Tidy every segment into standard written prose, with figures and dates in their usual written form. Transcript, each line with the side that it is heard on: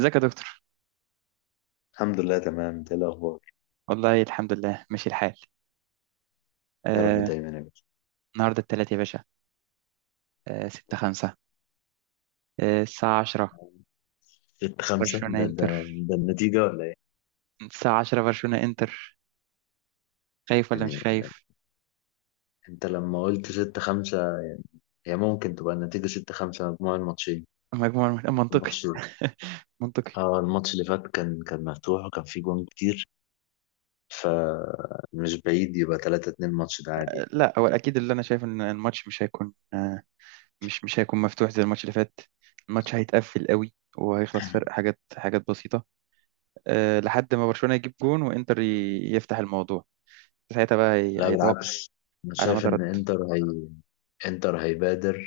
right: ازيك يا دكتور.
left: الحمد لله تمام، انت ايه الاخبار؟
right: والله الحمد لله ماشي الحال.
left: يا رب
right: آه،
left: دايما يا باشا.
right: النهارده التلات يا باشا. ستة خمسة. الساعة عشرة
left: ستة خمسة
right: برشلونة
left: ده
right: انتر.
left: ده النتيجة ولا ايه؟
right: الساعة عشرة برشلونة انتر. خايف ولا مش
left: يعني
right: خايف.
left: انت لما قلت ستة خمسة، هي ممكن تبقى النتيجة ستة خمسة مجموع الماتشين.
right: مجموع منطقي
left: الماتش،
right: منطقي.
left: اه الماتش اللي فات كان مفتوح وكان فيه جوان كتير، فمش بعيد يبقى تلاتة اتنين الماتش ده عادي.
right: لا هو اكيد اللي انا شايف ان الماتش مش هيكون مش هيكون مفتوح زي الماتش اللي فات. الماتش هيتقفل قوي وهيخلص فرق حاجات بسيطة لحد ما برشلونة يجيب جون وانتر يفتح الموضوع. ساعتها بقى
left: لا
right: هيتوقف
left: بالعكس، انا
right: على
left: شايف
right: مدى.
left: ان انتر انتر هيبادر،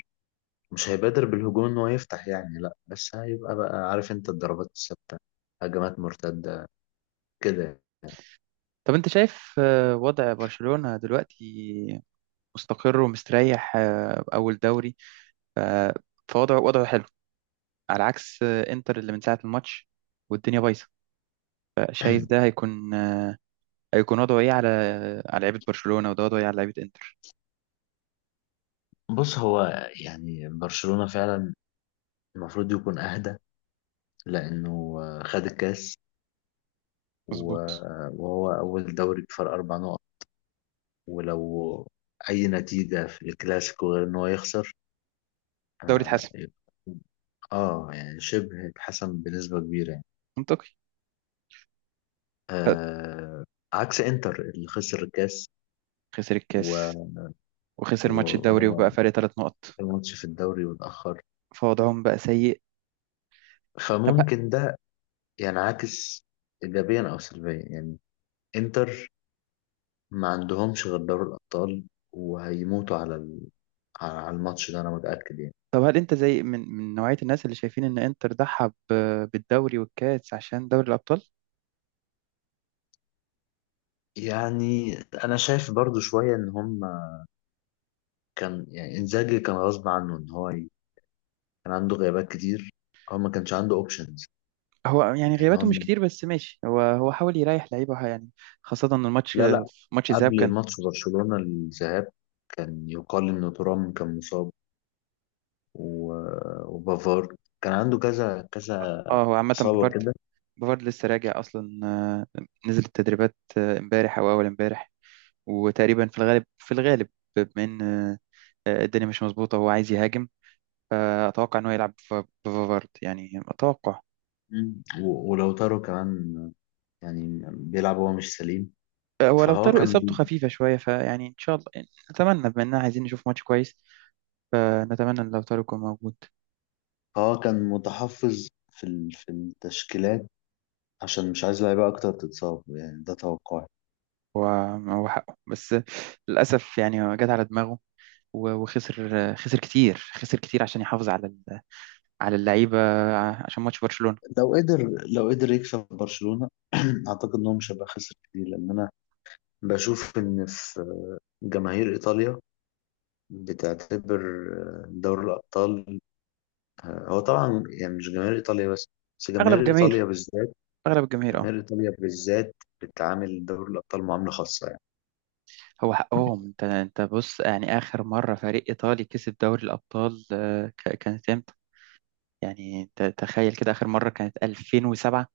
left: مش هيبادر بالهجوم ان هو يفتح يعني، لا بس هيبقى بقى عارف انت الضربات الثابتة، هجمات مرتدة كده.
right: طب انت شايف وضع برشلونة دلوقتي مستقر ومستريح، اول دوري. ف- فوضعه حلو على عكس انتر اللي من ساعة الماتش والدنيا بايظة. فشايف ده هيكون هيكون وضعه ايه على لعيبة برشلونة، وده وضعه ايه على لعيبة انتر.
left: بص هو يعني برشلونة فعلا المفروض يكون أهدى، لأنه خد الكاس
right: مظبوط.
left: وهو أول دوري بفرق أربع نقط. ولو أي نتيجة في الكلاسيكو غير إن هو يخسر،
right: دوري
left: آه
right: اتحسم.
left: يبقى- يعني شبه اتحسم بنسبة كبيرة يعني.
right: منطقي. ف-
left: آه، عكس إنتر اللي خسر الكاس
right: خسر الكاس
left: و
right: وخسر
left: و-
right: ماتش الدوري وبقى
left: آه،
right: فرق ثلاث نقط.
left: الماتش في الدوري واتأخر،
right: فوضعهم بقى سيء. طب
left: فممكن ده يعني عاكس إيجابيا أو سلبيا يعني. إنتر ما عندهمش غير دوري الأبطال، وهيموتوا على على الماتش ده أنا متأكد يعني.
right: طب هل انت زي من نوعية الناس اللي شايفين ان انتر ضحى بالدوري والكاس عشان دوري الابطال؟
left: يعني أنا شايف برضو شوية إن هم كان يعني إنزاجي كان غصب عنه إن كان عنده غيابات كتير، هو ما كانش عنده أوبشنز
right: هو يعني
left: يعني
right: غياباته مش
left: هم.
right: كتير، بس ماشي، هو حاول يريح لعيبه يعني، خاصة ان
left: لا
right: ماتش الذهاب
left: قبل
right: كان.
left: ماتش برشلونة الذهاب كان يقال إن ترام كان مصاب و... وبافار كان عنده كذا كذا
right: اه هو عامة
left: إصابة
right: بوفارد.
left: كده.
right: بوفارد لسه راجع اصلا، نزل التدريبات امبارح او اول امبارح. وتقريبا في الغالب بما ان الدنيا مش مظبوطة هو عايز يهاجم. فاتوقع ان هو يلعب بوفارد يعني اتوقع.
left: ولو تارو كمان يعني بيلعب وهو مش سليم.
right: هو لو
left: فهو
right: طاروا اصابته
left: كان،
right: خفيفة شوية فيعني ان شاء الله نتمنى، بما اننا عايزين نشوف ماتش كويس، فنتمنى ان لو طاروا يكون موجود.
left: اه كان متحفظ في في التشكيلات عشان مش عايز لعيبه اكتر تتصاب، يعني ده توقعي.
right: هو هو حقه، بس للأسف يعني هو جت على دماغه وخسر كتير، خسر كتير عشان يحافظ على على اللعيبة عشان ماتش برشلونة.
left: لو قدر لو قدر يكسب برشلونه اعتقد انهم مش هيبقى خسر كتير، لان انا بشوف ان في جماهير ايطاليا بتعتبر دوري الابطال، هو طبعا يعني مش جماهير ايطاليا بس، بس
right: أغلب
left: جماهير ايطاليا
right: الجماهير،
left: بالذات،
right: أغلب الجماهير، اه،
left: جماهير ايطاليا بالذات بتعامل دوري الابطال معامله خاصه يعني.
right: هو حقهم. انت بص يعني آخر مرة فريق إيطالي كسب دوري الأبطال كانت امتى؟ يعني انت تخيل كده. آخر مرة كانت 2007.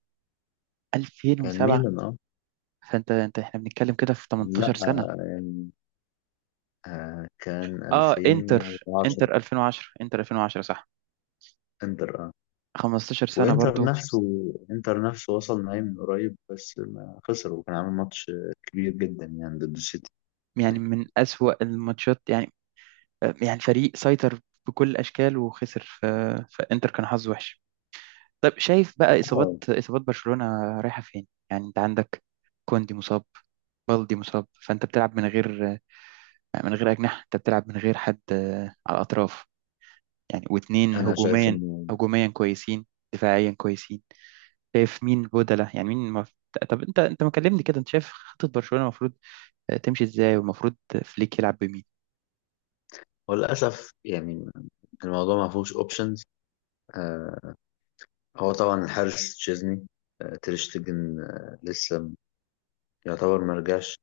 left: كان
right: 2007.
left: ميلان اه.
right: فانت احنا بنتكلم كده في
left: لا
right: 18 سنة.
left: كان
right: اه انتر،
left: 2010
right: انتر 2010. انتر 2010 صح.
left: انتر اه.
right: 15 سنة
left: وانتر
right: برضو.
left: نفسه، انتر نفسه وصل نهائي من قريب بس ما خسر، وكان عامل ماتش كبير جدا يعني ضد السيتي.
right: يعني من أسوأ الماتشات يعني. يعني فريق سيطر بكل الأشكال وخسر، فإنتر كان حظه وحش. طب شايف بقى إصابات
left: اه
right: إصابات برشلونة رايحة فين؟ يعني أنت عندك كوندي مصاب، بالدي مصاب، فأنت بتلعب من غير أجنحة. أنت بتلعب من غير حد على الأطراف يعني، واتنين
left: انا شايف
right: هجوميا.
left: انه
right: هجوميا كويسين، دفاعيا كويسين. شايف مين بدلة يعني مين طب انت ما كلمني كده، انت شايف خطة برشلونة المفروض تمشي ازاي، والمفروض فليك يلعب بمين؟
left: هو للاسف يعني الموضوع ما فيهوش اوبشنز. آه، هو طبعا الحارس تشيزني، آه تريشتجن آه لسه يعتبر ما رجعش،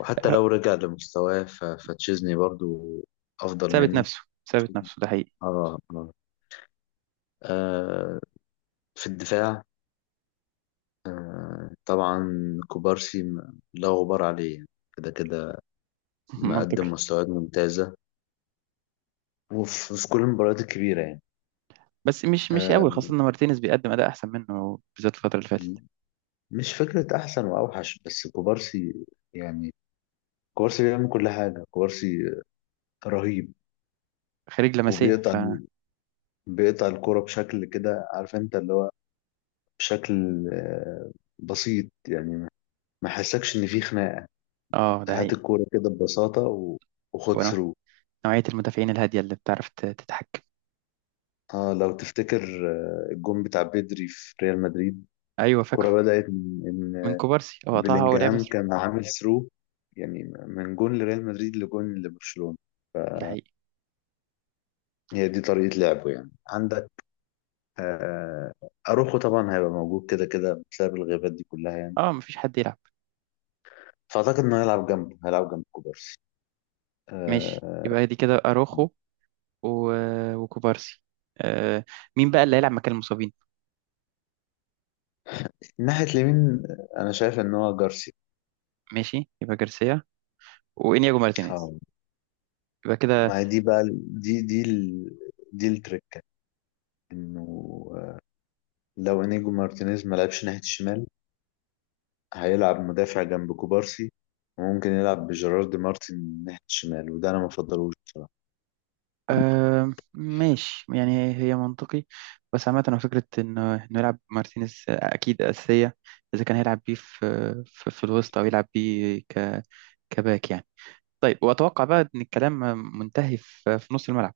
left: وحتى لو رجع لمستواه فتشيزني برضو افضل
right: ثابت
left: منه.
right: نفسه. ثابت نفسه، ده حقيقي.
left: اه اه، آه، في الدفاع آه طبعا كوبارسي لا غبار عليه يعني، كده كده مقدم
right: منطقي.
left: مستويات ممتازة وفي في كل المباريات الكبيرة يعني.
right: بس مش قوي،
left: آه
right: خاصة ان مارتينيز بيقدم اداء احسن منه بالذات الفترة اللي فاتت.
left: مش فكرة أحسن وأوحش، بس كوبارسي يعني كوبارسي بيعمل كل حاجة. كوبارسي رهيب،
right: خارج لمسية
left: وبيقطع، بيقطع الكرة بشكل كده عارف أنت اللي هو بشكل آه بسيط يعني، ما حسكش إن في خناقة،
right: اه ده
left: هات
right: حقيقي.
left: الكورة كده ببساطة وخد
right: ونوع-
left: ثرو.
right: نوعية المدافعين الهادية اللي بتعرف تتحكم.
left: اه لو تفتكر الجون بتاع بيدري في ريال مدريد،
right: ايوه
left: الكرة
right: فاكره.
left: بدأت
right: من
left: إن
right: كوبارسي، هو قطعها، هو لعب
left: بلينجهام
right: أسرع.
left: كان عامل ثرو، يعني من جون لريال مدريد لجون لبرشلونة.
right: ده حقيقي.
left: هي دي طريقة لعبه يعني. عندك آه، أروخو طبعا هيبقى موجود كده كده بسبب الغيابات دي كلها يعني،
right: اه مفيش حد يلعب.
left: فأعتقد إنه هيلعب جنبه، هيلعب جنب كوبارسي
right: ماشي
left: آه،
right: يبقى دي كده اروخو و... وكوبارسي. آه مين بقى اللي هيلعب مكان المصابين؟
left: ناحية اليمين آه، أنا شايف إن هو جارسيا.
right: ماشي يبقى جارسيا وانياجو
left: اه
right: مارتينيز، يبقى كده.
left: ما هي دي بقى دي التركة، إنه آه، لو إنيجو مارتينيز ما لعبش ناحية الشمال هيلعب مدافع جنب كوبارسي، وممكن يلعب بجيرارد مارتن ناحية الشمال، وده أنا ما بفضلوش بصراحة.
right: آه ماشي يعني هي منطقي، بس عامة هو فكرة إنه يلعب مارتينيز أكيد أساسية، إذا كان هيلعب بيه في الوسط أو يلعب بيه كباك يعني. طيب، وأتوقع بقى إن الكلام منتهي في نص الملعب.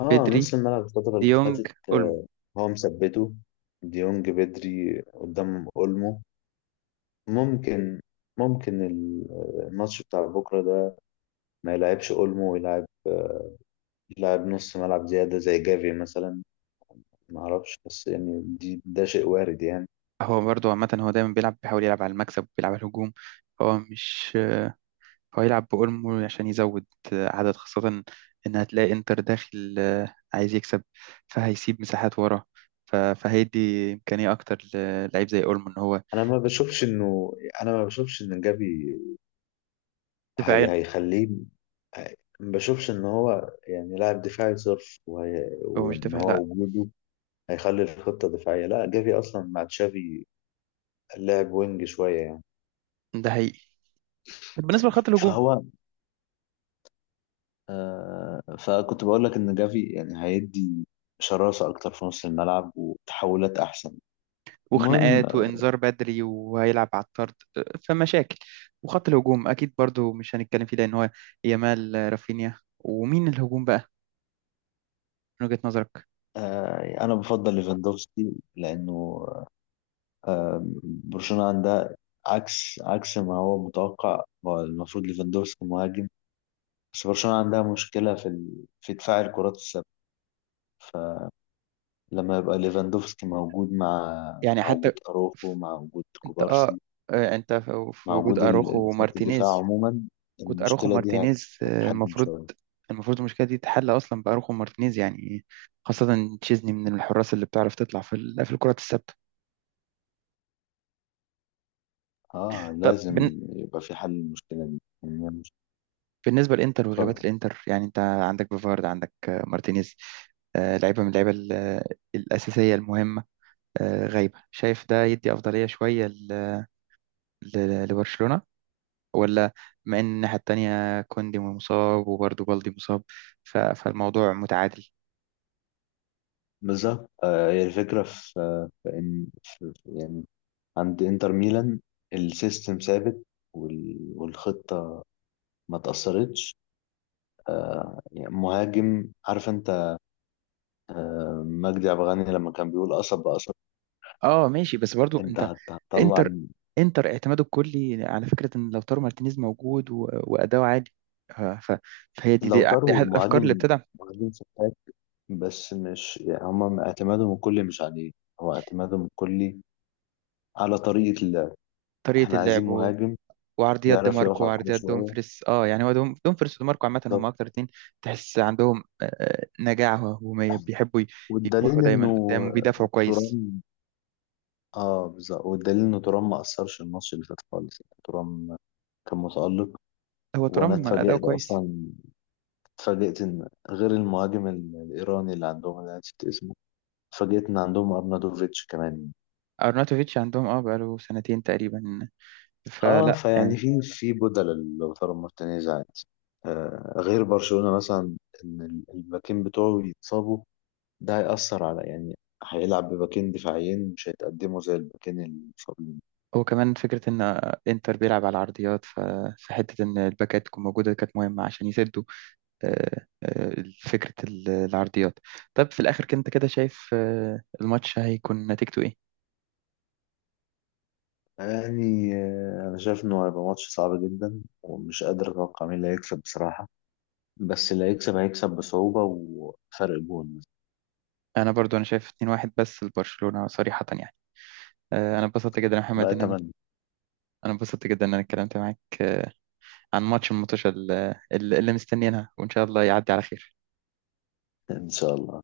left: اه
right: بدري،
left: نص الملعب الفترة اللي
right: ديونج،
left: فاتت
right: أولمو.
left: آه، هو مثبته ديونج بدري قدام أولمو. ممكن، ممكن الماتش بتاع بكرة ده ما يلعبش أولمو، ويلعب آه، يلعب نص ملعب زيادة زي جافي مثلا، ما أعرفش بس يعني ده شيء وارد يعني.
right: هو برضه عامة هو دايما بيلعب، بيحاول يلعب على المكسب وبيلعب على الهجوم. هو مش، هو يلعب بأولمو عشان يزود عدد، خاصة إن هتلاقي إنتر داخل عايز يكسب، فهيسيب مساحات ورا. فهيدي إمكانية أكتر للعيب زي أولمو إن هو
left: أنا ما بشوفش إنه، أنا ما بشوفش إن جافي هي
right: دفاعيا.
left: هيخليه ما بشوفش ان هو يعني لاعب دفاعي صرف
right: هو مش
left: وان
right: دفاع
left: هو
right: لأ.
left: وجوده هيخلي الخطة دفاعية، لا جافي اصلا مع تشافي لاعب وينج شوية يعني.
right: ده حقيقي. بالنسبة لخط الهجوم،
left: فهو آه، فكنت بقول لك ان جافي يعني هيدي شراسة اكتر في نص الملعب وتحولات احسن. المهم،
right: وخناقات وإنذار بدري وهيلعب على الطرد، فمشاكل. وخط الهجوم أكيد برضو مش هنتكلم فيه لأن هو يامال رافينيا، ومين الهجوم بقى من وجهة نظرك؟
left: آه انا بفضل ليفاندوفسكي، لانه آه برشلونة عندها عكس، ما هو متوقع، هو المفروض ليفاندوفسكي مهاجم، بس برشلونة عندها مشكلة في دفاع الكرات الثابتة، فلما يبقى ليفاندوفسكي موجود مع،
right: يعني
left: مع
right: حتى
left: وجود أروخو، مع وجود
right: أنت
left: كوبارسي،
right: أنت في
left: مع
right: وجود
left: وجود
right: أروخو
left: خط الدفاع
right: ومارتينيز.
left: عموما،
right: كنت اروخو
left: المشكلة دي
right: مارتينيز
left: هتتحجم
right: المفروض،
left: شوية.
right: المشكله دي تتحل اصلا باروخو مارتينيز يعني، خاصه تشيزني من الحراس اللي بتعرف تطلع في في الكرات الثابته.
left: اه
right: طب
left: لازم يبقى في حل للمشكلة دي يعني، هي مش-
right: بالنسبه للانتر وغيابات
left: اتفضل.
right: الانتر، يعني انت عندك بيفارد، عندك مارتينيز، لعيبه من اللعيبه الاساسيه المهمه غايبه. شايف ده يدي افضليه شويه لبرشلونه، ولا مع ان الناحيه التانيه كوندي مصاب وبرضه بالدي مصاب فالموضوع متعادل؟
left: بالظبط آه، هي الفكرة في، في إن يعني عند إنتر ميلان السيستم ثابت، والخطة ما تأثرتش آه، يعني مهاجم عارف أنت آه، مجدي عبد الغني لما كان بيقول قصب بقصب،
right: اه ماشي، بس برضو
left: انت
right: انت
left: هتطلع.
right: انتر انتر اعتماده الكلي على فكره ان لو تارو مارتينيز موجود واداؤه عالي، آه، ف... فهي دي, دي
left: لو
right: دي
left: طاروا
right: احد الافكار اللي
left: مهاجم،
right: بتدعم
left: مهاجم فتاك، بس مش يعني هم اعتمادهم الكلي مش عليه، هو اعتمادهم الكلي على طريقة اللعب.
right: طريقه
left: احنا عايزين
right: اللعب
left: مهاجم
right: وعرضيات دي
left: يعرف يقف
right: ماركو
left: على الكورة
right: وعرضيات
left: شوية.
right: دومفريس. اه يعني هو دومفريس ودي ماركو عامه هم
left: بالظبط،
right: اكتر اتنين تحس عندهم نجاعه هجوميه، بيحبوا يروحوا
left: والدليل انه
right: دايما قدام وبيدافعوا كويس.
left: ترام اه بالظبط، والدليل انه ترام ما اثرش الماتش اللي فات خالص، يعني ترام كان متألق.
right: هو
left: وانا
right: ترام اداؤه
left: اتفاجئت
right: كويس.
left: اصلا، اتفاجئت ان غير المهاجم الايراني اللي عندهم انا نسيت اسمه، فاجئتنا عندهم ارنادوفيتش كمان.
right: ارناتوفيتش عندهم اه بقاله سنتين تقريبا،
left: اه
right: فلا.
left: فيعني في في بدل لوتارو مارتينيز عادي. آه غير برشلونة مثلا، ان الباكين بتوعه يتصابوا ده هيأثر على يعني، هيلعب بباكين دفاعيين مش هيتقدموا زي الباكين المصابين.
right: هو كمان فكرة إن إنتر بيلعب على العرضيات، فحتة إن الباكات تكون موجودة كانت مهمة عشان يسدوا، آه، آه، فكرة العرضيات. طب في الآخر كنت كده شايف الماتش هيكون نتيجته إيه؟
left: يعني آه انا شايف انه هيبقى ماتش صعب جدا، ومش قادر اتوقع مين اللي هيكسب بصراحة، بس اللي هيكسب هيكسب بصعوبة وفرق جون.
right: أنا برضو أنا شايف 2-1 بس لبرشلونة صريحة يعني. أنا اتبسطت جدا يا
left: لا
right: محمد إن أنا
left: اتمنى.
right: أنا اتبسطت جدا إن أنا اتكلمت معاك عن الماتش اللي مستنيينها، وإن شاء الله يعدي على خير.
left: ان شاء الله.